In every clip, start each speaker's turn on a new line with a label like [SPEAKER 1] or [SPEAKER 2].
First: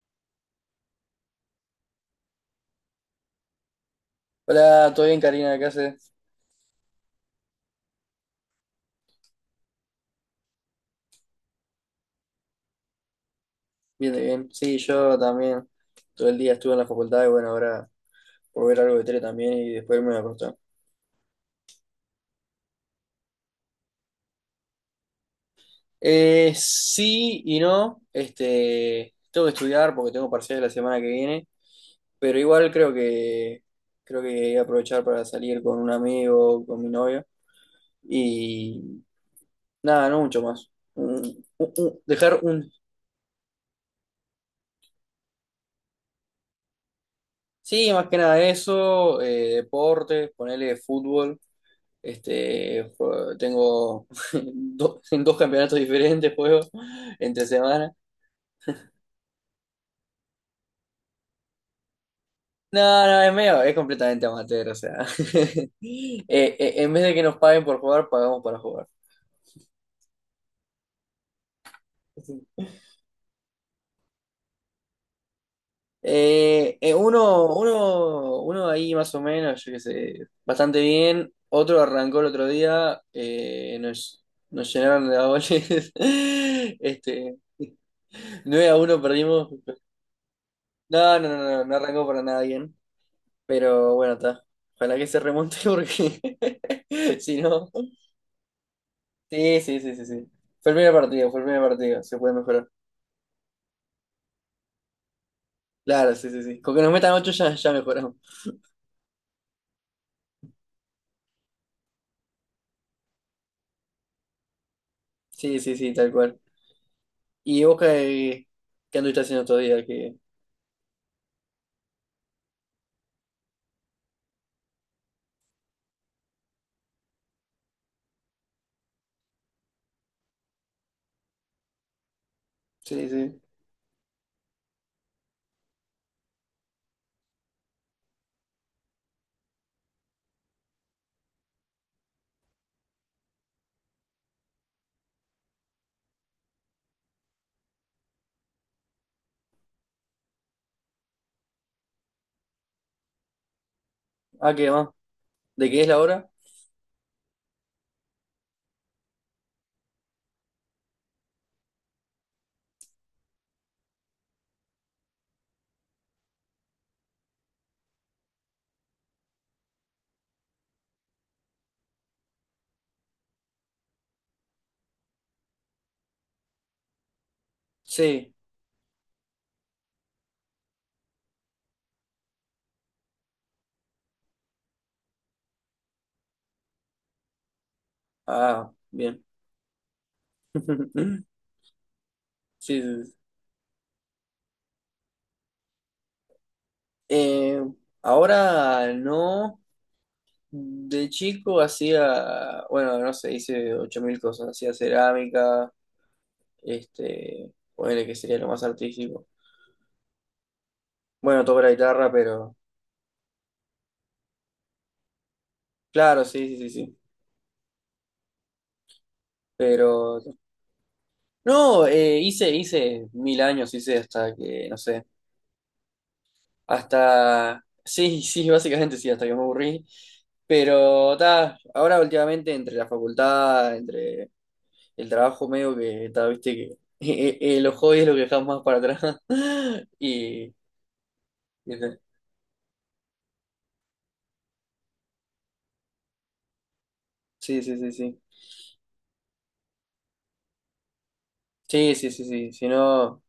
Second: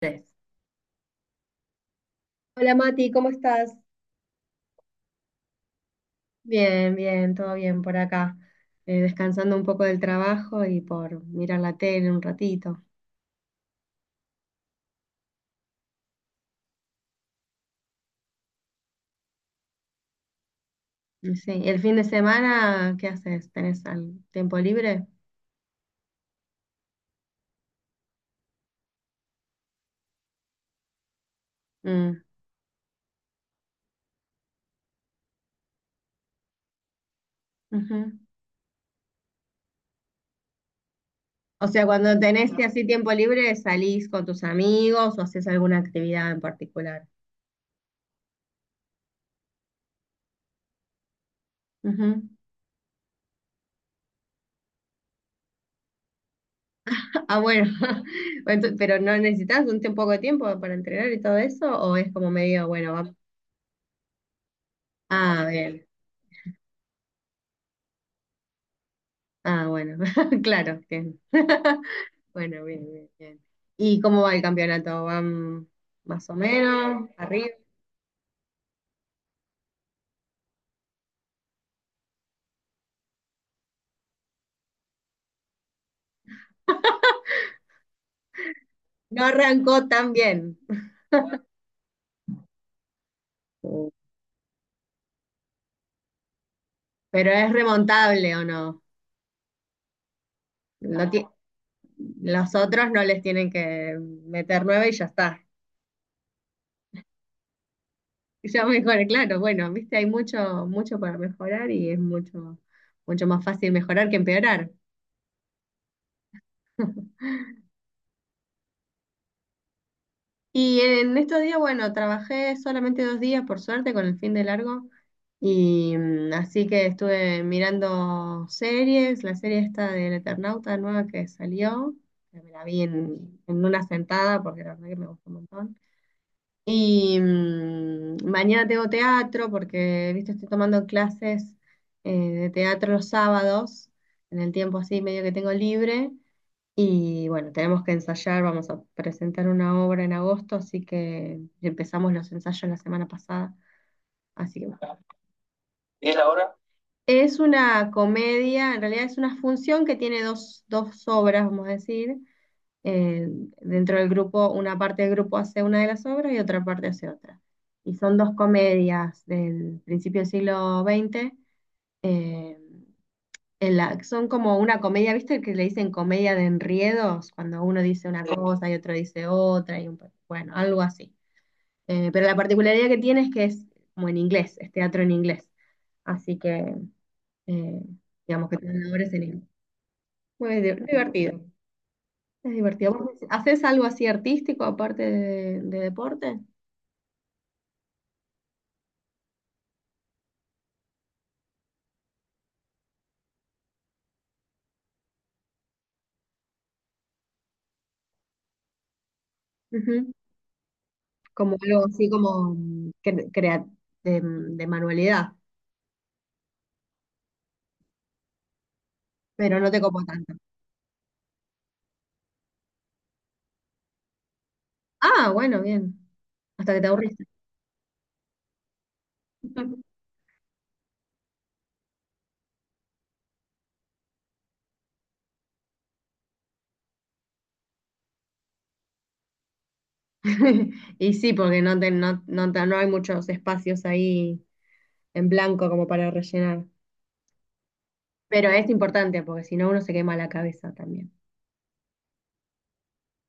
[SPEAKER 1] Tres. Hola Mati, ¿cómo estás?
[SPEAKER 2] Hola, ¿todo bien, Karina? ¿Qué haces?
[SPEAKER 1] Bien, bien, todo bien por acá. Descansando un poco del trabajo y por mirar la tele un ratito.
[SPEAKER 2] Bien, bien. Sí, yo también. Todo el día estuve en la facultad y bueno, ahora por ver algo de tele también y después me voy a acostar.
[SPEAKER 1] Y sí. ¿El fin de semana qué haces? ¿Tenés al tiempo libre?
[SPEAKER 2] Sí y no. Este, tengo que estudiar porque tengo parciales la semana que viene,
[SPEAKER 1] Mm.
[SPEAKER 2] pero igual creo que voy a aprovechar para salir con un amigo, con mi novia
[SPEAKER 1] Ujú.
[SPEAKER 2] y nada, no mucho más.
[SPEAKER 1] O sea, cuando
[SPEAKER 2] Dejar
[SPEAKER 1] tenés que
[SPEAKER 2] un...
[SPEAKER 1] así tiempo libre, salís con tus amigos o haces alguna actividad en particular.
[SPEAKER 2] Sí, más que nada eso, deportes, ponerle fútbol.
[SPEAKER 1] Ujú.
[SPEAKER 2] Este, tengo en dos campeonatos diferentes juego
[SPEAKER 1] Ah,
[SPEAKER 2] entre
[SPEAKER 1] bueno.
[SPEAKER 2] semana.
[SPEAKER 1] Entonces, pero ¿no necesitas un poco de tiempo para entrenar y todo eso? ¿O es como medio, bueno,
[SPEAKER 2] No,
[SPEAKER 1] vamos?
[SPEAKER 2] no, es medio, es completamente amateur, o sea.
[SPEAKER 1] Ah, bien.
[SPEAKER 2] En vez de que nos paguen por jugar, pagamos para jugar.
[SPEAKER 1] Ah, bueno, claro, bien. Bueno, bien, bien, bien. ¿Y cómo va el campeonato? ¿Van más o menos? ¿Arriba?
[SPEAKER 2] Uno ahí más o menos, yo qué sé, bastante bien. Otro arrancó el otro día, nos llenaron de goles. Este, 9 a uno
[SPEAKER 1] No
[SPEAKER 2] perdimos.
[SPEAKER 1] arrancó tan bien,
[SPEAKER 2] No, no, no, no, no arrancó para nada bien. Pero bueno, está. Ojalá que se remonte porque
[SPEAKER 1] pero
[SPEAKER 2] si
[SPEAKER 1] ¿es
[SPEAKER 2] no.
[SPEAKER 1] remontable o no?
[SPEAKER 2] Sí, sí, sí, sí, sí. Fue el primer
[SPEAKER 1] No ti-
[SPEAKER 2] partido, fue el primer partido. Se puede
[SPEAKER 1] los
[SPEAKER 2] mejorar.
[SPEAKER 1] otros no les tienen que meter 9 y ya está.
[SPEAKER 2] Claro, sí, sí, sí. Con que nos metan ocho ya, ya mejoramos.
[SPEAKER 1] Y ya mejoré, claro, bueno, viste, hay mucho, mucho para mejorar y es mucho, mucho más fácil mejorar que empeorar.
[SPEAKER 2] Sí, sí, sí, tal cual. ¿Y vos qué anduviste haciendo todavía? Que...
[SPEAKER 1] Y en estos días, bueno, trabajé solamente 2 días, por suerte, con el fin de largo. Y así que estuve mirando series, la serie esta del Eternauta nueva que salió, que me la vi
[SPEAKER 2] Sí,
[SPEAKER 1] en,
[SPEAKER 2] sí.
[SPEAKER 1] en una sentada porque la verdad que me gustó un montón. Y mañana tengo teatro porque, viste, estoy tomando clases de teatro los sábados, en el tiempo así medio que tengo libre. Y bueno, tenemos que ensayar, vamos a presentar una obra en agosto, así que empezamos los ensayos la semana pasada.
[SPEAKER 2] Ah,
[SPEAKER 1] Así que
[SPEAKER 2] ¿qué va?
[SPEAKER 1] bueno.
[SPEAKER 2] ¿De qué es la
[SPEAKER 1] ¿Y es la
[SPEAKER 2] hora?
[SPEAKER 1] hora? Es una comedia, en realidad es una función que tiene dos obras, vamos a decir. Eh, Dentro del grupo, una parte del grupo hace una de las obras y otra parte hace otra. Y son dos comedias del principio del siglo XX. eh, son como una comedia, ¿viste que le dicen comedia de enriedos? Cuando uno dice una, sí,
[SPEAKER 2] Sí.
[SPEAKER 1] cosa y otro dice otra, y bueno, algo así. Pero la particularidad que tiene es que es como en inglés, es teatro en inglés. Así que, eh, digamos que
[SPEAKER 2] Ah,
[SPEAKER 1] tiene valores en
[SPEAKER 2] bien.
[SPEAKER 1] inglés. Muy divertido, es
[SPEAKER 2] Sí,
[SPEAKER 1] divertido.
[SPEAKER 2] sí,
[SPEAKER 1] ¿Vos
[SPEAKER 2] sí.
[SPEAKER 1] haces algo así artístico aparte de deporte?
[SPEAKER 2] Eh, ahora no. De chico hacía, bueno, no sé, hice 8000 cosas. Hacía cerámica. Este, ponele que sería lo más artístico.
[SPEAKER 1] Ujú.
[SPEAKER 2] Bueno,
[SPEAKER 1] Como
[SPEAKER 2] toco la
[SPEAKER 1] algo así
[SPEAKER 2] guitarra,
[SPEAKER 1] como
[SPEAKER 2] pero.
[SPEAKER 1] de manualidad,
[SPEAKER 2] Claro, sí, sí, sí, sí.
[SPEAKER 1] pero no te copo
[SPEAKER 2] Pero.
[SPEAKER 1] tanto.
[SPEAKER 2] No, hice mil años, hice hasta que, no sé.
[SPEAKER 1] Ah, bueno, bien. Hasta que te aburriste.
[SPEAKER 2] Hasta. Sí, sí, básicamente sí, hasta que me aburrí. Pero ta, ahora últimamente entre la facultad, entre el trabajo medio que ta, viste que los hobbies es lo que dejamos más para atrás. Y,
[SPEAKER 1] Y sí, porque no,
[SPEAKER 2] y ta,
[SPEAKER 1] no, no, no hay muchos espacios ahí en blanco como para rellenar.
[SPEAKER 2] sí, sí, sí, sí.
[SPEAKER 1] Pero es importante porque si no uno se quema la cabeza también.
[SPEAKER 2] Sí, sí, sí, sí. Si no,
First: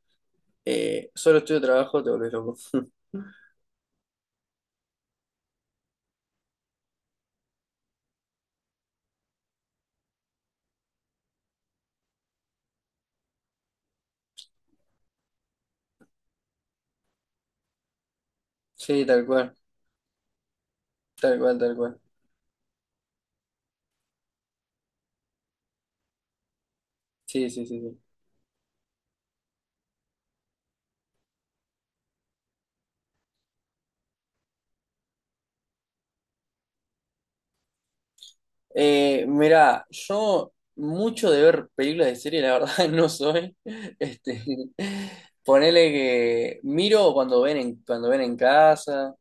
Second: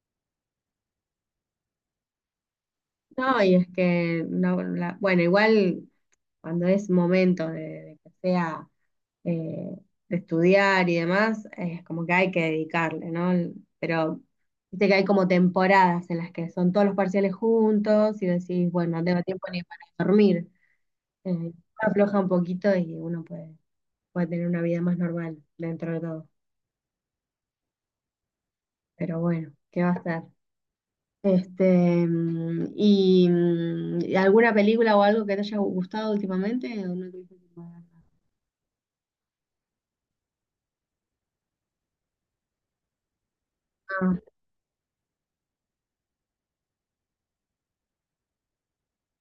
[SPEAKER 2] solo estudio trabajo, te volvés loco.
[SPEAKER 1] No, y es que, no, bueno, igual cuando es momento de, que sea eh, de estudiar y demás, es como que hay que dedicarle, ¿no? Pero viste que hay como temporadas en las que son todos los parciales juntos y decís, bueno, no
[SPEAKER 2] Sí,
[SPEAKER 1] tengo
[SPEAKER 2] tal
[SPEAKER 1] tiempo
[SPEAKER 2] cual,
[SPEAKER 1] ni para dormir.
[SPEAKER 2] tal
[SPEAKER 1] Eh,
[SPEAKER 2] cual, tal cual.
[SPEAKER 1] Afloja un poquito y uno puede. Pueda tener una vida más normal dentro de todo.
[SPEAKER 2] Sí, sí, sí, sí.
[SPEAKER 1] Pero bueno, ¿qué va a estar? Este, ¿y alguna película o algo que te haya gustado últimamente? ¿O no tuviste tiempo de verla?
[SPEAKER 2] Mira, yo mucho de ver películas de serie, la verdad, no soy.
[SPEAKER 1] Ah,
[SPEAKER 2] Este, ponele que miro cuando ven en casa,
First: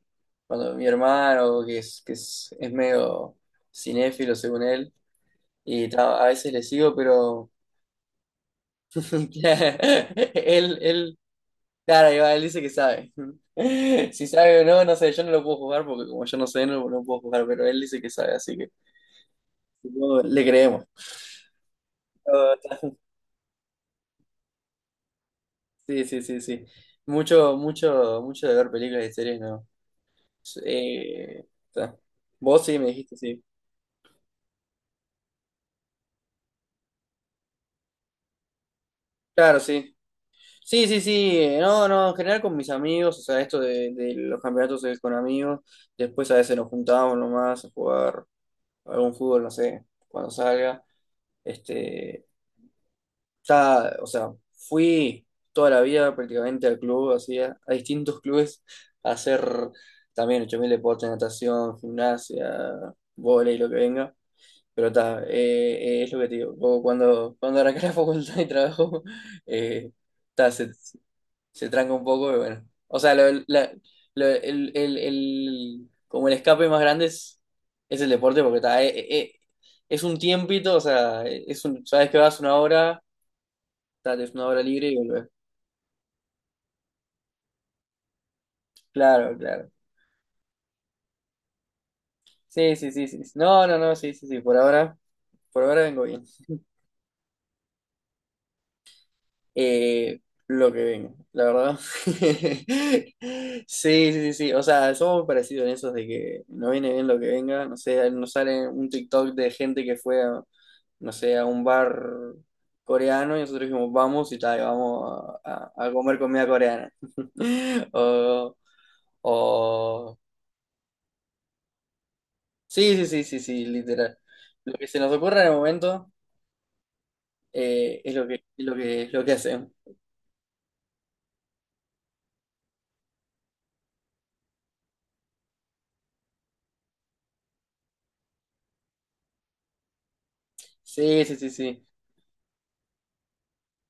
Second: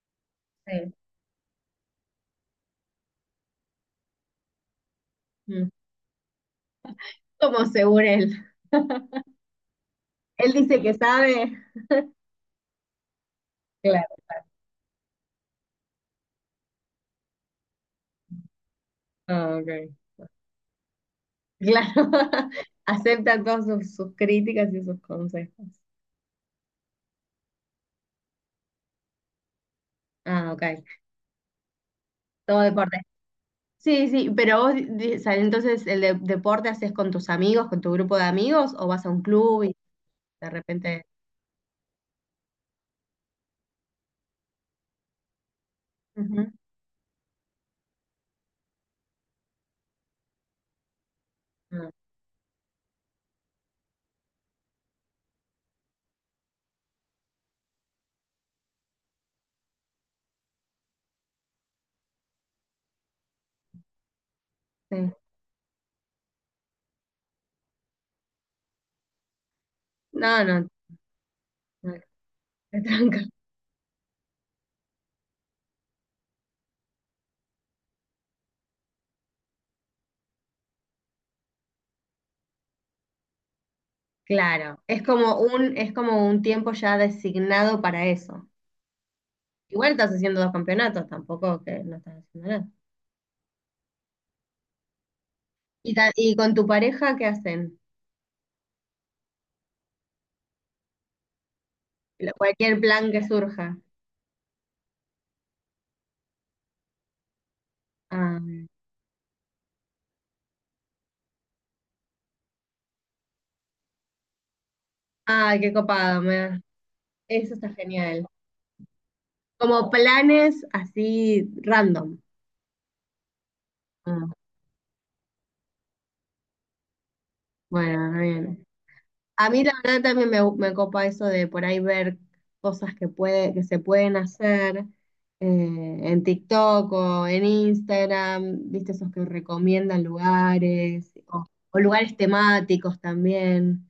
[SPEAKER 2] cuando mi
[SPEAKER 1] sí.
[SPEAKER 2] hermano, es medio cinéfilo según él,
[SPEAKER 1] Mm.
[SPEAKER 2] y ta, a veces le sigo, pero
[SPEAKER 1] Como según él. Él
[SPEAKER 2] él,
[SPEAKER 1] dice que
[SPEAKER 2] él,
[SPEAKER 1] sabe.
[SPEAKER 2] claro, ahí va, él dice que sabe.
[SPEAKER 1] Claro.
[SPEAKER 2] Si sabe o no, no sé, yo no lo puedo jugar porque como yo no sé, no, no puedo jugar, pero él dice que sabe, así que.
[SPEAKER 1] Ah, ok.
[SPEAKER 2] No, le creemos.
[SPEAKER 1] Claro.
[SPEAKER 2] No, está-
[SPEAKER 1] Acepta todas sus críticas y sus consejos.
[SPEAKER 2] Sí, sí, sí, sí. Mucho, mucho, mucho de ver películas y series, no.
[SPEAKER 1] Ah, ok.
[SPEAKER 2] Está.
[SPEAKER 1] Todo
[SPEAKER 2] Vos sí me
[SPEAKER 1] deporte.
[SPEAKER 2] dijiste, sí.
[SPEAKER 1] Sí, sí, pero vos, o sea, entonces, ¿el deporte haces con tus amigos, con tu grupo de amigos, o vas a un
[SPEAKER 2] Claro,
[SPEAKER 1] club y
[SPEAKER 2] sí.
[SPEAKER 1] de
[SPEAKER 2] Sí, sí,
[SPEAKER 1] repente...?
[SPEAKER 2] sí. No, no, en general con mis amigos, o sea, esto de los campeonatos es con amigos. Después a
[SPEAKER 1] Ujú.
[SPEAKER 2] veces nos juntábamos nomás a jugar algún fútbol, no sé, cuando salga.
[SPEAKER 1] Ah,
[SPEAKER 2] Este, ya, o sea, fui toda la vida prácticamente al club, así, a distintos clubes, a hacer también 8.000 deportes, natación, gimnasia, vóley, lo que venga. Pero
[SPEAKER 1] sí.
[SPEAKER 2] está, es lo que te digo, vos cuando arranqué la facultad y trabajo, eh,
[SPEAKER 1] No,
[SPEAKER 2] ta,
[SPEAKER 1] no,
[SPEAKER 2] se tranca
[SPEAKER 1] no,
[SPEAKER 2] un poco y bueno.
[SPEAKER 1] te
[SPEAKER 2] O sea,
[SPEAKER 1] tranca.
[SPEAKER 2] el, como el escape más grande es el deporte porque está, es un tiempito, o sea, es un, sabes que vas una hora. Date una hora
[SPEAKER 1] Claro,
[SPEAKER 2] libre y
[SPEAKER 1] es
[SPEAKER 2] volver.
[SPEAKER 1] como un, es como un tiempo ya designado para eso.
[SPEAKER 2] Claro, claro.
[SPEAKER 1] Igual estás haciendo dos campeonatos, tampoco que no estás haciendo nada.
[SPEAKER 2] Sí, sí, sí, sí. No, no, no, sí, sí, sí. Por ahora
[SPEAKER 1] ¿Y,
[SPEAKER 2] vengo
[SPEAKER 1] ta-
[SPEAKER 2] bien.
[SPEAKER 1] y con tu pareja qué hacen?
[SPEAKER 2] Eh, lo que vengo, la verdad.
[SPEAKER 1] Cualquier plan que surja.
[SPEAKER 2] Sí, sí, sí, sí. O sea, somos muy parecidos en eso de que no viene bien lo que venga. No sé, nos
[SPEAKER 1] Ah,
[SPEAKER 2] sale un TikTok de gente que fue a, no sé, a un bar coreano y nosotros dijimos, vamos y tal, vamos
[SPEAKER 1] ay,
[SPEAKER 2] a,
[SPEAKER 1] qué
[SPEAKER 2] a comer
[SPEAKER 1] copado,
[SPEAKER 2] comida coreana.
[SPEAKER 1] eso está genial.
[SPEAKER 2] O,
[SPEAKER 1] Como
[SPEAKER 2] o
[SPEAKER 1] planes así random.
[SPEAKER 2] sí, sí, sí, sí, sí, literal.
[SPEAKER 1] Ah,
[SPEAKER 2] Lo que se nos ocurra en el momento,
[SPEAKER 1] bueno,
[SPEAKER 2] es
[SPEAKER 1] está
[SPEAKER 2] lo que,
[SPEAKER 1] bien.
[SPEAKER 2] es lo que, es lo que
[SPEAKER 1] A mí
[SPEAKER 2] hacemos.
[SPEAKER 1] la verdad también me copa eso de por ahí ver cosas que que se pueden hacer en TikTok o en Instagram, viste esos que recomiendan lugares
[SPEAKER 2] Sí, sí,
[SPEAKER 1] o,
[SPEAKER 2] sí,
[SPEAKER 1] o
[SPEAKER 2] sí,
[SPEAKER 1] lugares temáticos también.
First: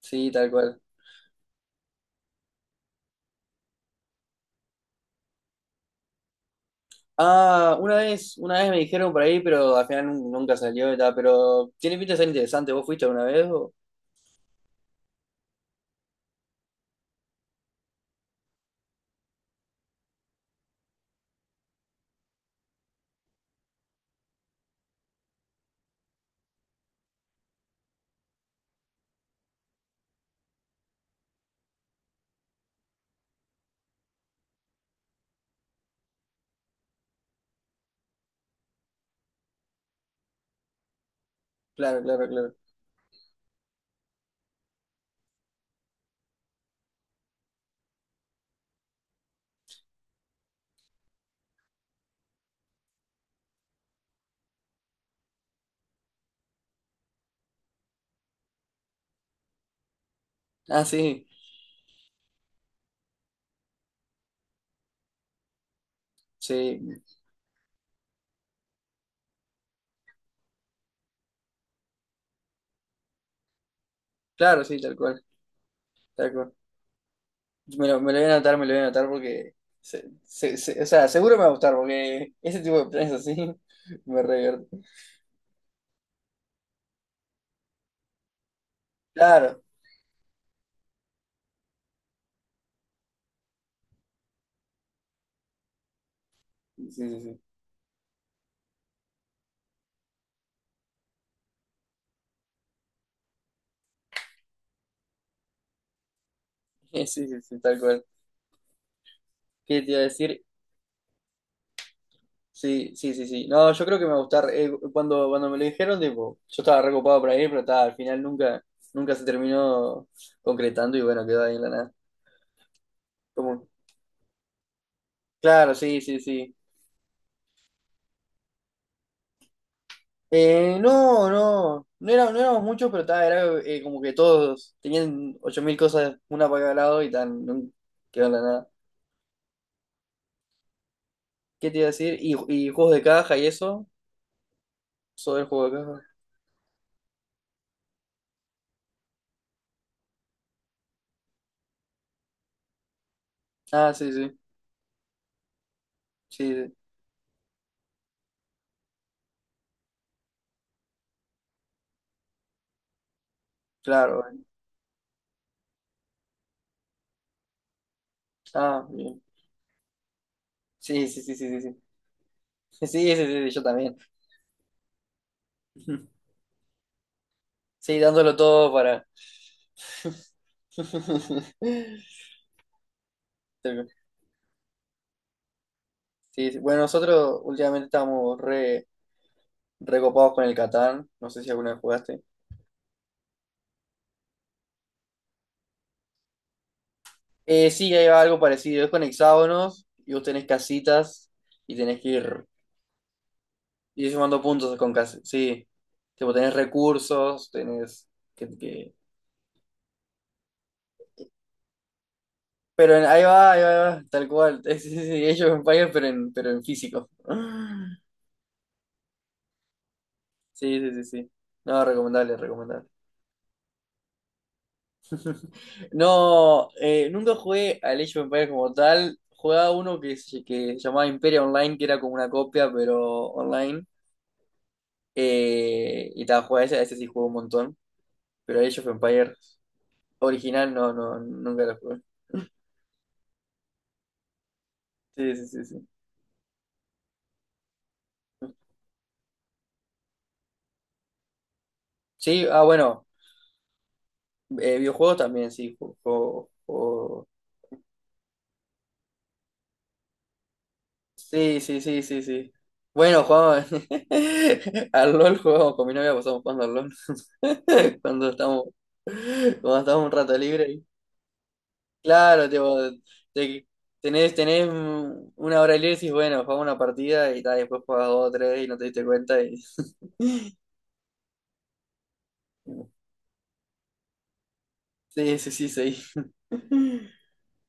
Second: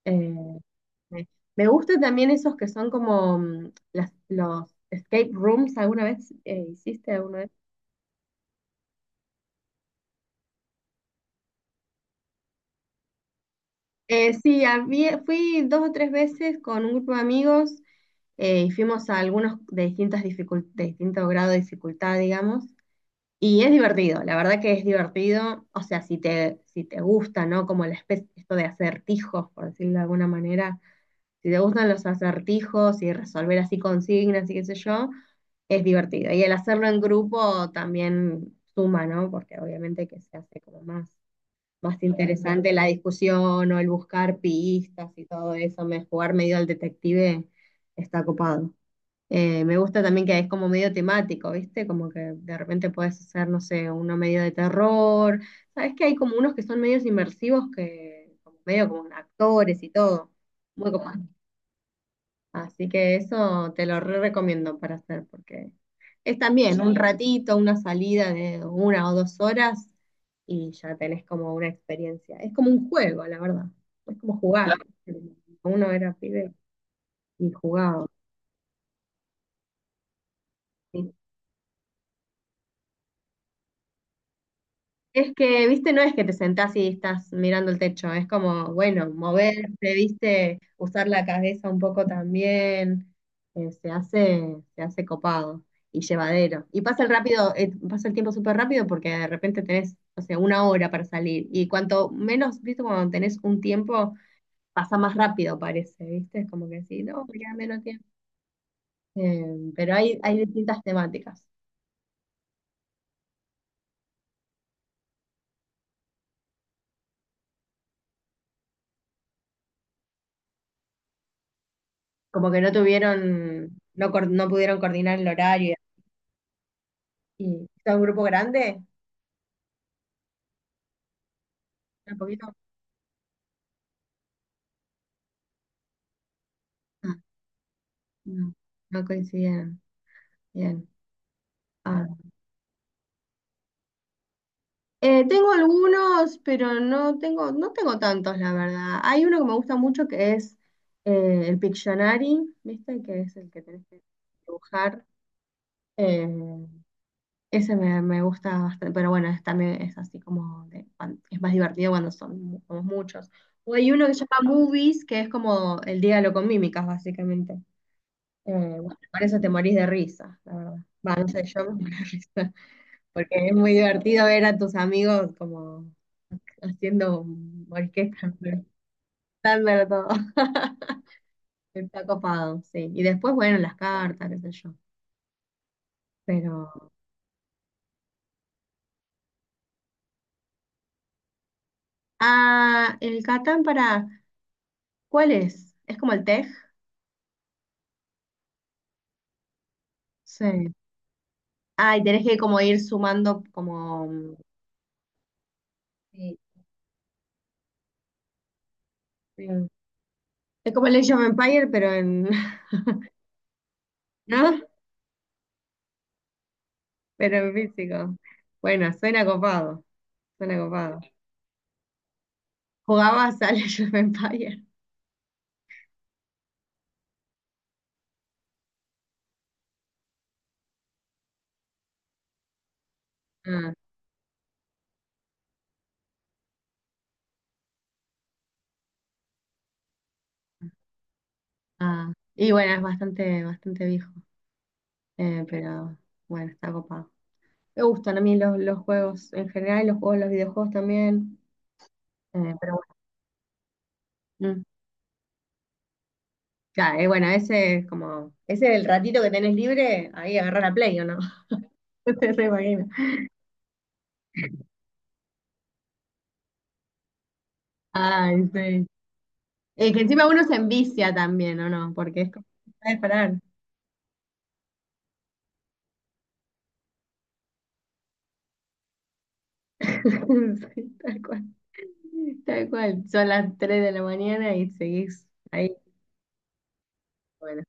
[SPEAKER 2] sí,
[SPEAKER 1] Eh,
[SPEAKER 2] tal cual.
[SPEAKER 1] me me gusta también esos que son como los escape rooms, ¿alguna vez hiciste alguna vez?
[SPEAKER 2] Ah, una vez me dijeron por ahí, pero al final nunca salió y tal, pero tiene pinta de ser interesante. ¿Vos fuiste alguna vez? ¿O?
[SPEAKER 1] Sí, fui 2 o 3 veces con un grupo de amigos y fuimos a algunos de distinto grado de dificultad, digamos. Y es divertido, la verdad que es divertido, o sea, si te gusta, ¿no? Como la especie, esto de acertijos, por decirlo de alguna manera, si te gustan los acertijos y resolver así consignas y qué sé yo, es divertido. Y el hacerlo en grupo también suma, ¿no? Porque obviamente que se hace como más
[SPEAKER 2] Claro, claro, claro.
[SPEAKER 1] interesante la discusión o el buscar pistas y todo eso, jugar medio al detective está copado. Me gusta también que es como medio temático, ¿viste? Como que de repente puedes hacer, no sé, uno medio de terror. Sabes que hay como unos que son medios inmersivos que, como medio como actores y todo.
[SPEAKER 2] Ah,
[SPEAKER 1] Muy copado.
[SPEAKER 2] sí,
[SPEAKER 1] Así que eso te lo re recomiendo para hacer, porque es también un
[SPEAKER 2] sí,
[SPEAKER 1] ratito, una salida de 1 o 2 horas y ya tenés como una experiencia. Es como un juego, la verdad. Es como
[SPEAKER 2] claro,
[SPEAKER 1] jugar.
[SPEAKER 2] sí, tal cual,
[SPEAKER 1] Uno era
[SPEAKER 2] tal
[SPEAKER 1] pibe
[SPEAKER 2] cual.
[SPEAKER 1] y jugaba.
[SPEAKER 2] Me lo voy a anotar, me lo voy a anotar porque, o sea,
[SPEAKER 1] ¿Sí?
[SPEAKER 2] seguro me va a gustar porque ese tipo de planes así me revierte.
[SPEAKER 1] Es que, viste, no es que te sentás y estás mirando el techo, es como, bueno, moverse,
[SPEAKER 2] Claro,
[SPEAKER 1] viste, usar la cabeza un poco también, se hace copado y llevadero. Y
[SPEAKER 2] sí, sí, sí,
[SPEAKER 1] pasa el tiempo súper rápido porque de repente tenés, o sea, una hora para salir. Y cuanto menos, viste, cuando tenés un tiempo, pasa más rápido, parece, viste, es como que sí,
[SPEAKER 2] sí,
[SPEAKER 1] no, me
[SPEAKER 2] sí,
[SPEAKER 1] queda
[SPEAKER 2] sí, tal
[SPEAKER 1] menos tiempo.
[SPEAKER 2] cual.
[SPEAKER 1] Eh,
[SPEAKER 2] ¿Qué te
[SPEAKER 1] pero
[SPEAKER 2] iba a
[SPEAKER 1] hay
[SPEAKER 2] decir?
[SPEAKER 1] distintas temáticas.
[SPEAKER 2] Sí, sí, sí, sí. No, yo creo que me va a gustar. Cuando, cuando me lo dijeron, tipo, yo estaba recopado para ir, pero ta, al final nunca, nunca se terminó concretando y bueno, quedó ahí en la nada.
[SPEAKER 1] Como que no
[SPEAKER 2] Como,
[SPEAKER 1] tuvieron, no, no pudieron coordinar el horario.
[SPEAKER 2] claro, sí, sí, sí.
[SPEAKER 1] Y está un grupo grande,
[SPEAKER 2] No, no, no,
[SPEAKER 1] un
[SPEAKER 2] era, no
[SPEAKER 1] poquito.
[SPEAKER 2] éramos muchos, pero ta, era como que todos tenían 8.000 cosas una para cada lado
[SPEAKER 1] Ah,
[SPEAKER 2] y tan, quedó en la
[SPEAKER 1] no,
[SPEAKER 2] nada.
[SPEAKER 1] no coincidieron. Bien.
[SPEAKER 2] ¿Qué te iba a
[SPEAKER 1] Ah.
[SPEAKER 2] decir? ¿Y juegos de caja y eso? ¿Sobre el
[SPEAKER 1] Tengo
[SPEAKER 2] juego de caja?
[SPEAKER 1] algunos, pero no tengo tantos, la verdad. Hay uno que me gusta mucho que es el Pictionary, ¿viste? Que es el que tenés
[SPEAKER 2] Ah,
[SPEAKER 1] que
[SPEAKER 2] sí, sí,
[SPEAKER 1] dibujar. Eh,
[SPEAKER 2] sí, sí,
[SPEAKER 1] Ese me gusta bastante, pero bueno, también es así como es más divertido cuando son somos muchos. O hay uno que
[SPEAKER 2] claro,
[SPEAKER 1] se
[SPEAKER 2] bueno.
[SPEAKER 1] llama Movies, que es como el diálogo con mímicas, básicamente. Eh,
[SPEAKER 2] Ah,
[SPEAKER 1] bueno,
[SPEAKER 2] bien.
[SPEAKER 1] con eso te morís de risa, la verdad.
[SPEAKER 2] Sí,
[SPEAKER 1] Va,
[SPEAKER 2] sí,
[SPEAKER 1] no
[SPEAKER 2] sí,
[SPEAKER 1] sé,
[SPEAKER 2] sí, sí,
[SPEAKER 1] yo me
[SPEAKER 2] sí.
[SPEAKER 1] muero de risa,
[SPEAKER 2] Sí, sí, sí,
[SPEAKER 1] porque
[SPEAKER 2] sí,
[SPEAKER 1] es
[SPEAKER 2] yo
[SPEAKER 1] muy
[SPEAKER 2] también.
[SPEAKER 1] divertido ver a tus amigos como haciendo
[SPEAKER 2] Sí,
[SPEAKER 1] orquesta,
[SPEAKER 2] dándolo todo para.
[SPEAKER 1] dándolo todo. Está copado, sí. Y después, bueno, las cartas, qué sé yo.
[SPEAKER 2] Sí, sí.
[SPEAKER 1] Pero.
[SPEAKER 2] Bueno, nosotros últimamente estábamos recopados con el Catán. No sé si alguna vez jugaste.
[SPEAKER 1] Ah, el Catán para. ¿Cuál es? ¿Es como el Tej?
[SPEAKER 2] Sí, hay algo parecido. Es con hexágonos y vos tenés
[SPEAKER 1] Sí.
[SPEAKER 2] casitas y
[SPEAKER 1] Ah,
[SPEAKER 2] tenés
[SPEAKER 1] y
[SPEAKER 2] que
[SPEAKER 1] tenés que como ir sumando
[SPEAKER 2] ir,
[SPEAKER 1] como.
[SPEAKER 2] sumando puntos con casitas. Sí, tipo,
[SPEAKER 1] Sí,
[SPEAKER 2] tenés recursos, tenés que... que-
[SPEAKER 1] sí. Es como el Age of Empire, pero en.
[SPEAKER 2] Ahí va, ahí va, ahí va, tal
[SPEAKER 1] ¿No?
[SPEAKER 2] cual. Sí, sí, sí, Age of Empires, pero en físico.
[SPEAKER 1] Pero en físico. Bueno, suena copado. Suena
[SPEAKER 2] Sí, sí,
[SPEAKER 1] copado.
[SPEAKER 2] sí, sí. No, recomendable, recomendable.
[SPEAKER 1] Jugabas al Age of Empires.
[SPEAKER 2] No, nunca jugué al Age of Empires como tal. Jugaba uno que se llamaba Imperia Online, que era como una copia, pero
[SPEAKER 1] Mm.
[SPEAKER 2] online. Y estaba jugando ese, ese sí jugué un montón. Pero Age of Empires original no, no, nunca lo jugué.
[SPEAKER 1] Ah, y bueno, es bastante, bastante viejo,
[SPEAKER 2] Sí, sí, sí, sí.
[SPEAKER 1] pero bueno, está copado. Me gustan a mí los juegos en general, y los videojuegos también,
[SPEAKER 2] Sí, ah,
[SPEAKER 1] pero
[SPEAKER 2] bueno,
[SPEAKER 1] bueno. Mm.
[SPEAKER 2] videojuegos también, sí,
[SPEAKER 1] Claro, bueno, ese es el ratito que tenés libre, ahí agarrar la Play, ¿o no?
[SPEAKER 2] Sí, sí, sí,
[SPEAKER 1] No
[SPEAKER 2] sí,
[SPEAKER 1] te re
[SPEAKER 2] sí.
[SPEAKER 1] imagino.
[SPEAKER 2] Bueno, jugamos al LOL, jugamos con mi novia, pasamos jugando al LOL. Cuando
[SPEAKER 1] Ay,
[SPEAKER 2] estamos,
[SPEAKER 1] sí.
[SPEAKER 2] cuando
[SPEAKER 1] Que
[SPEAKER 2] estamos un
[SPEAKER 1] encima
[SPEAKER 2] rato
[SPEAKER 1] uno se
[SPEAKER 2] libre.
[SPEAKER 1] envicia también, ¿o no? Porque es como,
[SPEAKER 2] Claro,
[SPEAKER 1] no
[SPEAKER 2] tipo,
[SPEAKER 1] sabes parar.
[SPEAKER 2] te- tenés, una hora libre y decís, bueno, jugamos una partida y ta, después jugás dos o tres y no te diste cuenta y...
[SPEAKER 1] Sí, tal cual, tal cual. Son las 3 de la mañana y seguís
[SPEAKER 2] Sí, sí, sí,
[SPEAKER 1] ahí.
[SPEAKER 2] sí.
[SPEAKER 1] Bueno.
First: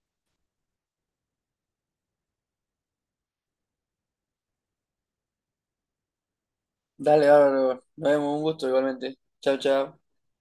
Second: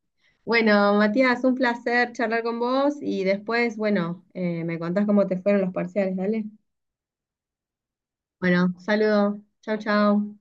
[SPEAKER 1] Bueno, Matías, un placer charlar con vos y después, bueno, me contás cómo te fueron los parciales, dale.
[SPEAKER 2] Dale, bárbaro. Nos vemos, un gusto
[SPEAKER 1] Bueno,
[SPEAKER 2] igualmente.
[SPEAKER 1] saludos.
[SPEAKER 2] Chao,
[SPEAKER 1] Chau,
[SPEAKER 2] chao.
[SPEAKER 1] chau.